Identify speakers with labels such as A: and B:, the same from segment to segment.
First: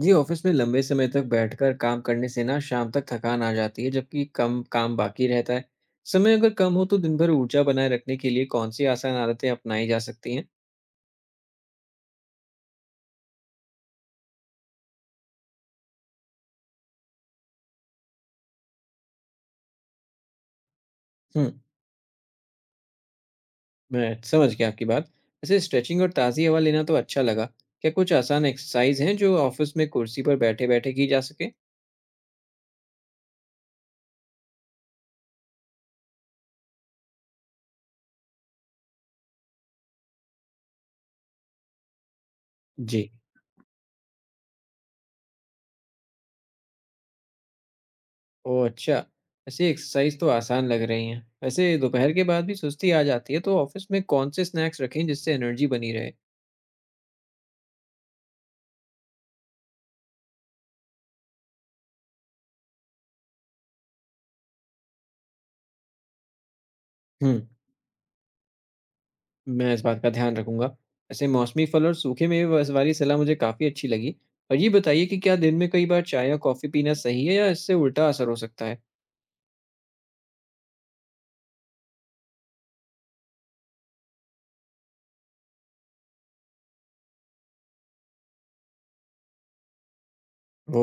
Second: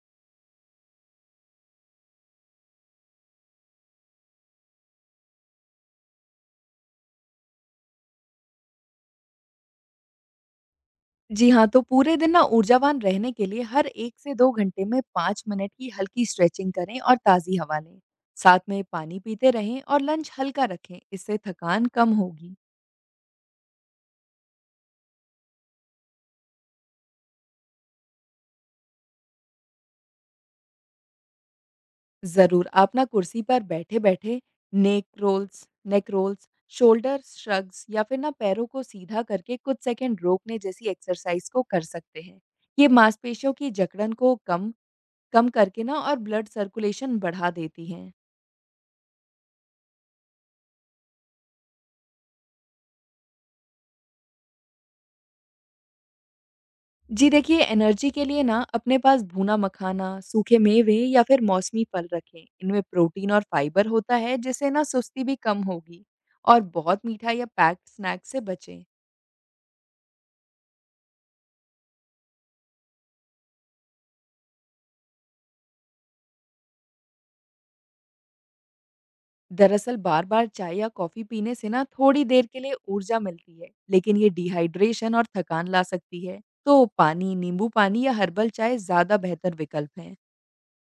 A: जी, office में लंबे समय तक बैठकर काम करने से ना शाम तक थकान आ जाती है, जबकि कम काम बाकी रहता है। समय अगर कम हो तो दिन भर ऊर्जा बनाए रखने के लिए कौन-सी आसान आदतें अपनाई जा सकती हैं?
B: जी हाँ, तो पूरे दिन ना ऊर्जावान रहने के लिए हर 1 से 2 घंटे में 5 मिनट की हल्की स्ट्रेचिंग करें और ताज़ी हवा लें। साथ में पानी पीते रहें और लंच हल्का रखें, इससे
A: हुँ,
B: थकान कम होगी।
A: मैं समझ गया आपकी बात। वैसे स्ट्रेचिंग और ताज़ी हवा लेना तो अच्छा लगा। क्या कुछ आसान एक्सरसाइज़ हैं जो ऑफ़िस में कुर्सी पर बैठे-बैठे की जा सके?
B: ज़रूर, आप ना कुर्सी पर बैठे-बैठे नेक रोल्स, शोल्डर श्रग्स या फिर ना पैरों को सीधा करके कुछ सेकंड रोकने जैसी एक्सरसाइज को कर सकते हैं। ये
A: जी।
B: मांसपेशियों की जकड़न को कम कम करके ना और ब्लड सर्कुलेशन बढ़ा देती हैं।
A: ओह! अच्छा, वैसे एक्सरसाइज़ तो आसान लग रही हैं। वैसे दोपहर के बाद भी सुस्ती आ जाती है, तो ऑफ़िस में कौन से स्नैक्स रखें जिससे एनर्जी बनी रहे?
B: जी देखिए, एनर्जी के लिए ना अपने पास भुना-मखाना, सूखे मेवे या फिर मौसमी फल रखें। इनमें प्रोटीन और फाइबर होता है, जिससे ना सुस्ती भी कम होगी और बहुत मीठा
A: हुँ।
B: या पैक्ड स्नैक से बचें।
A: मैं इस बात का ध्यान रखूंगा। वैसे मौसमी फल और सूखे मेवे वाली सलाह मुझे काफ़ी अच्छी लगी। और ये बताइए कि क्या दिन में कई बार चाय या कॉफ़ी पीना सही है या इससे उल्टा असर हो सकता है?
B: दरअसल बार-बार चाय या कॉफ़ी पीने से ना थोड़ी देर के लिए ऊर्जा मिलती है, लेकिन ये डिहाइड्रेशन और थकान ला सकती है। तो पानी, नींबू पानी या हर्बल चाय ज़्यादा बेहतर विकल्प हैं।
A: वो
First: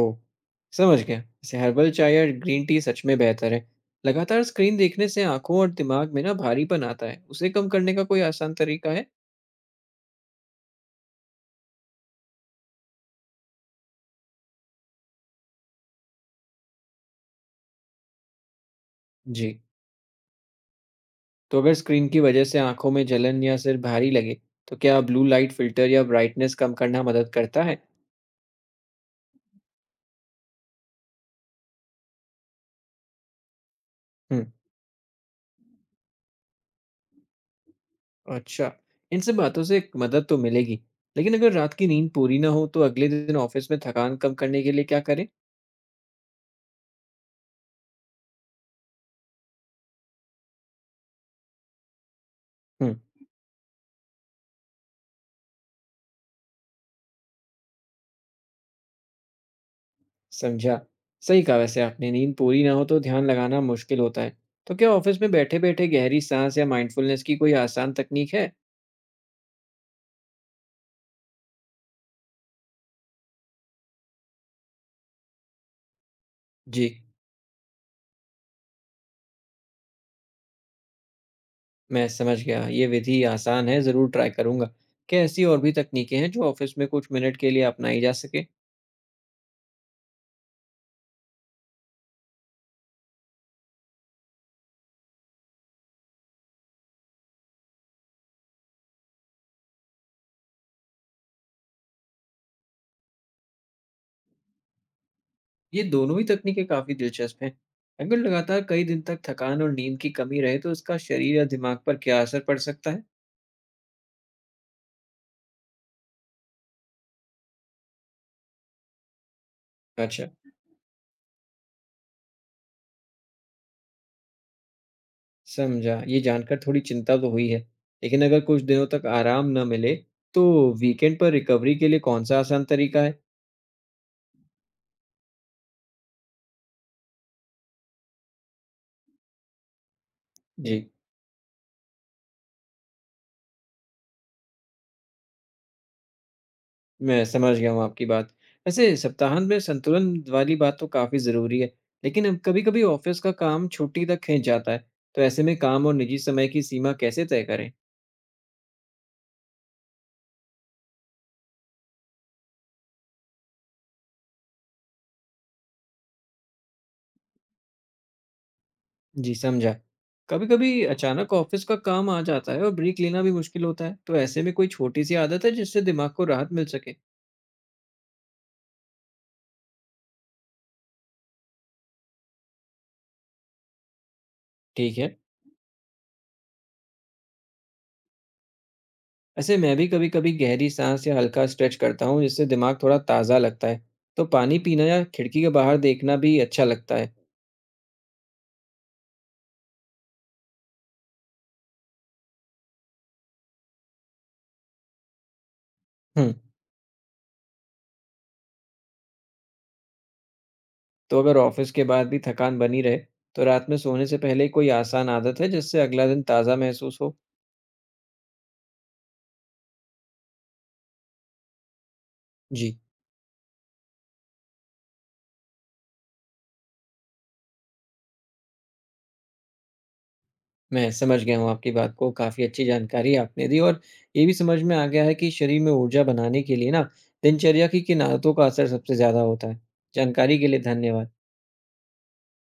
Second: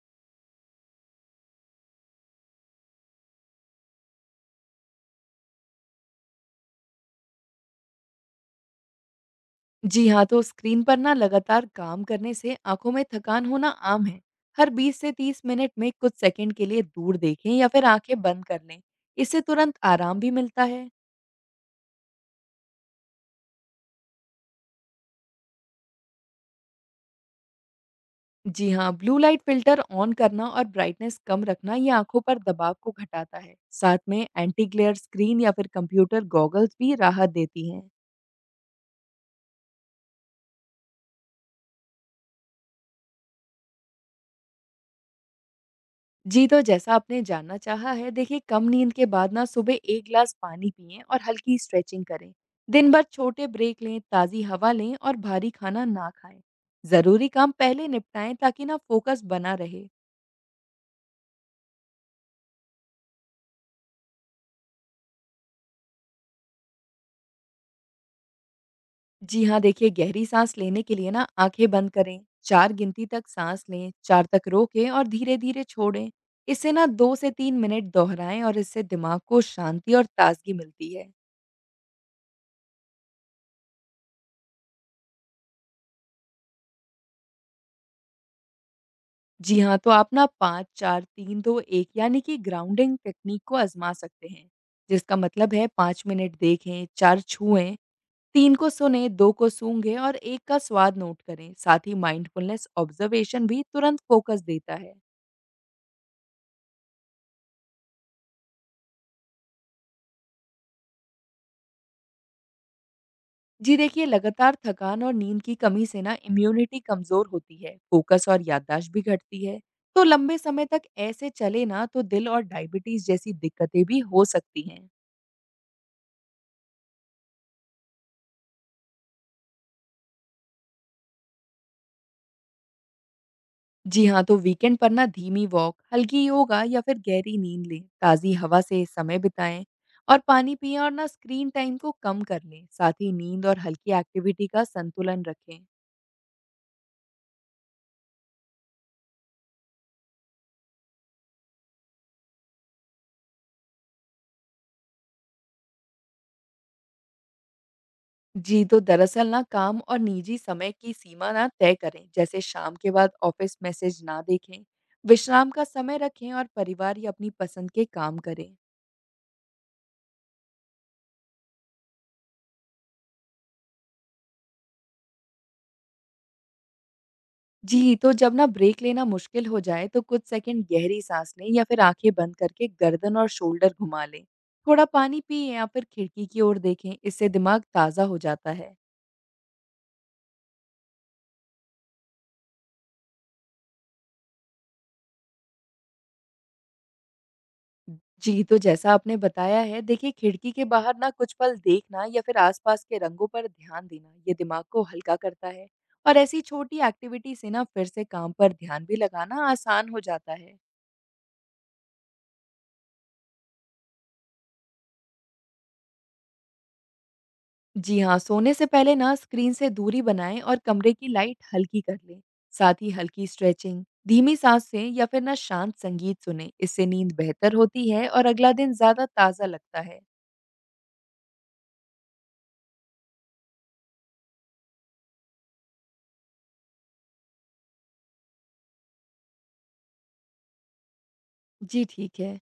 A: समझ गया। वैसे हर्बल चाय या ग्रीन टी सच में बेहतर है। लगातार स्क्रीन देखने से आंखों और दिमाग में ना भारीपन आता है। उसे कम करने का कोई आसान तरीका है?
B: जी हाँ, तो स्क्रीन पर ना लगातार काम करने से आँखों में थकान होना आम है। हर 20 से 30 मिनट में कुछ सेकंड के लिए दूर देखें या फिर आँखें बंद कर लें। इससे
A: जी।
B: तुरंत आराम भी मिलता है।
A: तो अगर स्क्रीन की वजह से आंखों में जलन या सिर भारी लगे, तो क्या ब्लू लाइट फिल्टर या ब्राइटनेस कम करना मदद करता है?
B: जी हाँ, ब्लू लाइट फिल्टर ऑन करना और ब्राइटनेस कम रखना ये आँखों पर दबाव को घटाता है। साथ में
A: हम्म,
B: एंटी ग्लेयर स्क्रीन या फिर कंप्यूटर गॉगल्स भी राहत देती हैं।
A: अच्छा, इन सब बातों से एक मदद तो मिलेगी, लेकिन अगर रात की नींद पूरी ना हो तो अगले दिन ऑफिस में थकान कम करने के लिए क्या करें?
B: जी, तो जैसा आपने जानना चाहा है, देखिए कम नींद के बाद ना सुबह 1 ग्लास पानी पिएँ और हल्की स्ट्रेचिंग करें। दिन
A: हुँ,
B: भर छोटे ब्रेक लें, ताज़ी हवा लें और भारी खाना ना खाएँ। ज़रूरी काम पहले निपटाएँ ताकि ना फोकस बना रहे।
A: समझा। सही कहा वैसे आपने, नींद पूरी ना हो तो ध्यान लगाना मुश्किल होता है। तो क्या ऑफिस में बैठे-बैठे गहरी सांस या माइंडफुलनेस की कोई आसान तकनीक है?
B: जी हाँ, देखिए गहरी सांस लेने के लिए ना आँखें बंद करें, 4 गिनती तक सांस लें, 4 तक रोकें और धीरे-धीरे छोड़ें। इसे ना
A: जी,
B: 2 से 3 मिनट दोहराएँ और इससे दिमाग को शांति और ताज़गी मिलती है।
A: मैं समझ गया, ये विधि आसान है, ज़रूर ट्राई करूँगा। क्या ऐसी और भी तकनीकें हैं जो ऑफिस में कुछ मिनट के लिए अपनाई जा सके?
B: जी हाँ, तो आप ना 5-4-3-2-1 यानी कि ग्राउंडिंग टेक्नीक को आज़मा सकते हैं, जिसका मतलब है 5 मिनट देखें, 4 छुएँ, 3 को सुनें, 2 को सूंघें और 1 का स्वाद नोट करें। साथ ही माइंडफुलनेस ऑब्जर्वेशन भी तुरंत फोकस देता है।
A: ये दोनों ही तकनीकें काफ़ी दिलचस्प हैं। अगर लगातार कई दिन तक थकान और नींद की कमी रहे तो इसका शरीर या दिमाग पर क्या असर पड़ सकता है?
B: जी देखिए, लगातार थकान और नींद की कमी से ना इम्यूनिटी कमज़ोर होती है, फोकस और याददाश्त भी घटती है। तो
A: अच्छा,
B: लंबे समय तक ऐसे चले ना तो दिल और डायबिटीज़ जैसी दिक्कतें भी हो सकती हैं।
A: समझा, ये जानकर थोड़ी चिंता तो हुई है। लेकिन अगर कुछ दिनों तक आराम न मिले तो वीकेंड पर रिकवरी के लिए कौन सा आसान तरीका है?
B: जी हाँ, तो वीकेंड पर ना धीमी वॉक, हल्की योगा या फिर गहरी नींद लें, ताज़ी हवा से समय बिताएं और पानी
A: जी,
B: पिएं और ना स्क्रीन टाइम को कम कर लें। साथ ही नींद और हल्की एक्टिविटी का संतुलन रखें।
A: मैं समझ गया हूँ आपकी बात। वैसे सप्ताहांत में संतुलन वाली बात तो काफ़ी ज़रूरी है। लेकिन अब कभी-कभी ऑफिस का काम छुट्टी तक खींच जाता है। तो ऐसे में काम और निजी समय की सीमा कैसे तय करें?
B: जी, तो दरअसल ना काम और निजी समय की सीमा ना तय करें, जैसे शाम के बाद ऑफिस मैसेज ना देखें, विश्राम का समय रखें और परिवार या अपनी पसंद के काम करें।
A: जी, समझा। कभी-कभी अचानक ऑफ़िस का काम आ जाता है और ब्रेक लेना भी मुश्किल होता है, तो ऐसे में कोई छोटी-सी आदत है जिससे दिमाग को राहत मिल सके?
B: जी, तो जब ना ब्रेक लेना मुश्किल हो जाए तो कुछ सेकंड गहरी सांस लें या फिर आंखें बंद करके गर्दन और शोल्डर घुमा लें। थोड़ा
A: ठीक है।
B: पानी पिएँ या फिर खिड़की की ओर देखें, इससे दिमाग ताज़ा हो जाता है।
A: ऐसे मैं भी कभी-कभी गहरी साँस या हल्का स्ट्रेच करता हूँ, जिससे दिमाग थोड़ा ताज़ा लगता है। तो पानी पीना या खिड़की के बाहर देखना भी अच्छा लगता है।
B: जी, तो जैसा आपने बताया है देखिए खिड़की के बाहर ना कुछ पल देखना या फिर आसपास के रंगों पर ध्यान देना, ये दिमाग को हल्का करता है। और
A: हुँ,
B: ऐसी छोटी एक्टिविटी से ना फिर से काम पर ध्यान भी लगाना आसान हो जाता है।
A: तो अगर ऑफ़िस के बाद भी थकान बनी रहे, तो रात में सोने से पहले कोई आसान आदत है जिससे अगला दिन ताज़ा महसूस हो?
B: जी हाँ, सोने से पहले ना स्क्रीन से दूरी बनाएं और कमरे की लाइट हल्की कर लें।
A: जी।
B: साथ ही हल्की स्ट्रेचिंग धीमी सांस से या फिर ना शांत संगीत सुने, इससे नींद बेहतर होती है और अगला दिन ज्यादा ताजा लगता है।
A: मैं समझ गया हूँ आपकी बात को, काफ़ी अच्छी जानकारी आपने दी और ये भी समझ में आ गया है कि शरीर में ऊर्जा बनाने के लिए ना, दिनचर्या की किन आदतों का असर सबसे ज़्यादा होता है। जानकारी के लिए धन्यवाद।
B: जी ठीक है।